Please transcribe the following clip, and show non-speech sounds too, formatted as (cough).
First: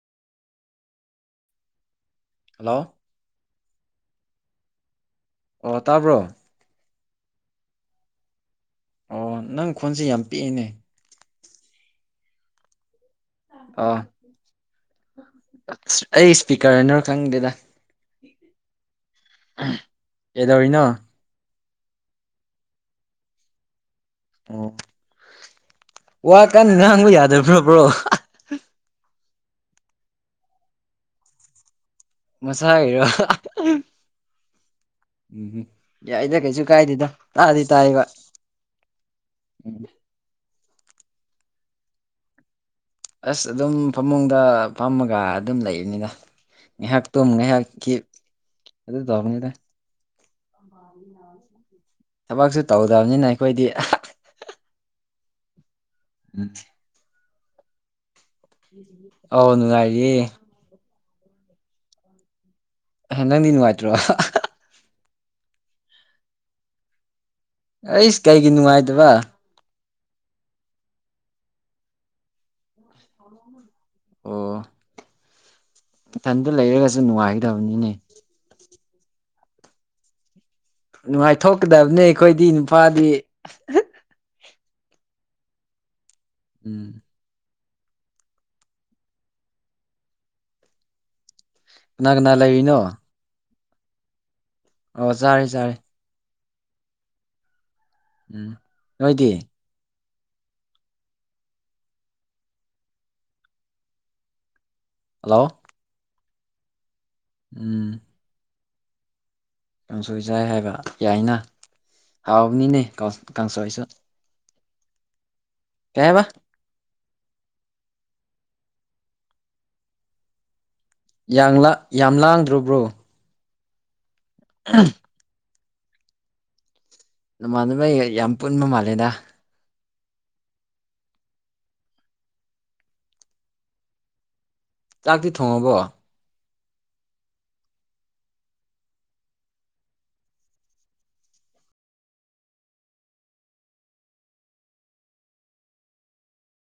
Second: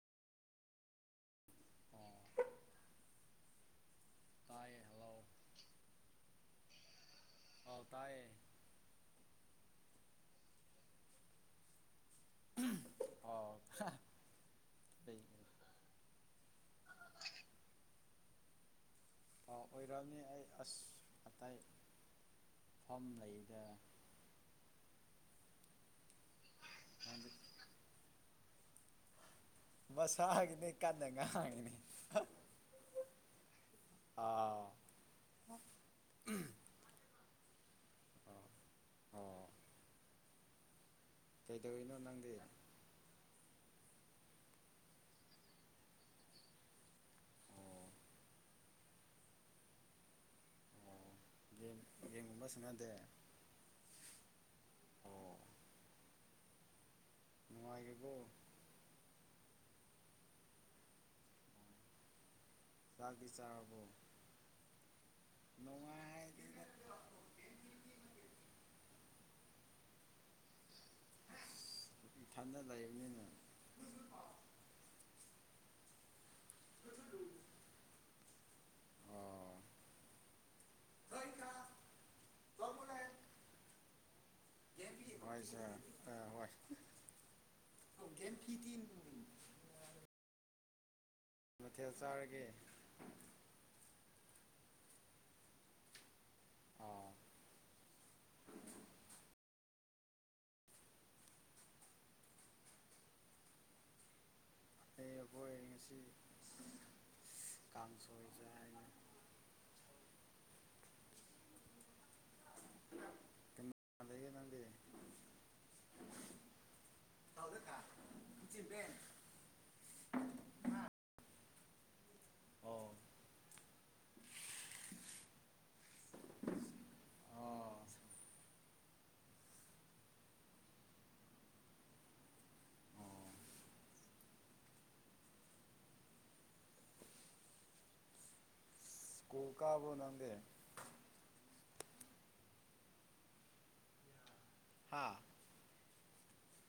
(unintelligible) hello ꯇꯥꯏꯌꯦ hello ꯑꯣ ꯇꯥꯕ꯭ꯔꯣ ꯑꯧ ꯇꯥꯏꯌꯦ ꯑꯣ ꯅꯪ ꯈꯣꯟꯁꯦ ꯌꯥꯝ ꯄꯤꯛꯏꯅꯦ (unintelligible) ꯑꯁ ꯑꯩ ꯁ꯭ꯄꯤꯛꯀꯔ ꯅꯥꯔ ꯈꯪꯗꯦꯗ ꯑꯣ ꯑꯣꯏꯔꯝꯅꯤ ꯑꯩ ꯀꯩꯗꯧꯔꯤꯅꯣ ꯑꯁ ꯑꯇꯩ ꯐꯝ ꯂꯩꯇꯦꯗ ꯑꯣ ꯋꯥ ꯀꯟ ꯉꯥꯡꯕ ꯅꯪꯗꯤ ꯌꯥꯗꯕ꯭ꯔ ꯕ꯭ꯔꯣ ꯃꯁꯥꯒꯤꯅꯦ ꯀꯟꯅ ꯉꯥꯡꯉꯤꯅꯦ ꯃꯁꯥꯒꯤꯔꯣ ꯑꯥꯎ ꯎꯝ ꯌꯥꯏꯗ ꯎꯝ ꯀꯩꯁꯨ ꯀꯥꯏꯗꯦꯗ ꯇꯥꯗꯤ ꯇꯥꯏꯌꯦꯕ ꯑꯣ ꯎꯝ ꯀꯩꯗꯧꯔꯤꯅꯣ ꯅꯪꯗꯤ ꯑꯁ ꯑꯗꯨꯝ ꯐꯃꯨꯡꯗ ꯐꯝꯃꯒ ꯑꯗꯨꯝ ꯂꯩꯕꯅꯤꯗ ꯉꯥꯏꯍꯥꯛ ꯇꯨꯝ ꯉꯥꯏꯍꯥꯛ ꯀꯤꯞ ꯑꯗꯨ ꯇꯧꯕꯅꯤꯗ ꯑꯣ ꯒꯦꯝ ꯒꯦꯝꯒꯨꯝꯕ ꯊꯕꯛꯁꯨ ꯁꯥꯟꯅꯗꯦ ꯇꯧꯗꯕꯅꯤꯅ ꯑꯩꯈꯣꯏꯗꯤ ꯑꯣ ꯎꯝ ꯅꯨꯡꯉꯥꯏꯔꯤꯕꯣ ꯑꯥꯎ ꯅꯨꯡꯉꯥꯏꯔꯤꯌꯦ ꯆꯥꯛꯇꯤ ꯅꯪꯗꯤ ꯆꯥꯥꯔꯕꯣ ꯅꯨꯡꯉꯥꯏꯇ꯭ꯔꯣ ꯅꯨꯡꯉꯥꯏ ꯑꯩꯁ ꯀꯩꯒꯤ ꯅꯨꯡꯉꯥꯏꯇꯕ ꯏꯁ ꯏꯊꯟꯗ ꯂꯩꯥꯕꯅꯤꯅ ꯑꯣ ꯢꯊꯟꯗ ꯂꯩꯔꯒꯁꯨ ꯅꯨꯡꯉꯥꯏꯒꯗꯕꯅꯤꯅꯦ ꯑꯣ ꯅꯨꯡꯉꯥꯏꯊꯣꯛꯀꯗꯕꯅꯦ ꯑꯩꯈꯣꯏꯗꯤ ꯅꯨꯄꯥꯗꯤ ꯍꯣꯏꯁꯦ ꯑ ꯍꯣꯏ ꯎꯝ (unintelligible) ꯃꯊꯦꯜ ꯀꯅꯥ ꯀꯅꯥ ꯆꯥꯔꯒꯦ ꯂꯩꯔꯤꯅꯣ ꯑꯣ ꯆꯥꯔꯦ ꯆꯥꯔꯦ ꯑꯣ ꯎꯝ ꯅꯣꯏꯗꯤ ꯍꯜꯂꯣ ꯑꯩꯈꯣꯏꯗꯤ ꯉꯁꯤ ꯎꯝ ꯀꯥꯡꯁꯣꯏ ꯆꯥꯏ ꯀꯥꯡꯁꯣꯏ ꯆꯥꯏ ꯍꯥꯏꯕ ꯌꯥꯏꯅ ꯍꯥꯎꯕꯅꯤꯅꯦ ꯀꯥꯡ ꯀꯥꯡꯁꯣꯏꯁꯨ ꯂꯩꯌꯦ ꯅꯪꯗꯤ ꯀꯩ ꯍꯥꯏꯕ (unintelligible) ꯌꯥꯝ ꯂꯥꯡ ꯂꯥꯡꯗ꯭ꯔ ꯕ꯭ꯔꯣ ꯑꯣ ꯎꯝ ꯑꯣ ꯅꯃꯥꯟꯅꯕꯒꯩ ꯌꯥꯝ ꯄꯨꯟꯕ ꯃꯥꯜꯂꯦꯗ ꯑꯣ ꯆꯥꯛꯇꯤ ꯊꯣꯡꯉꯕꯣ ꯎ ꯀꯥꯕꯔꯣ ꯅꯪꯗꯤ ꯍꯥꯥ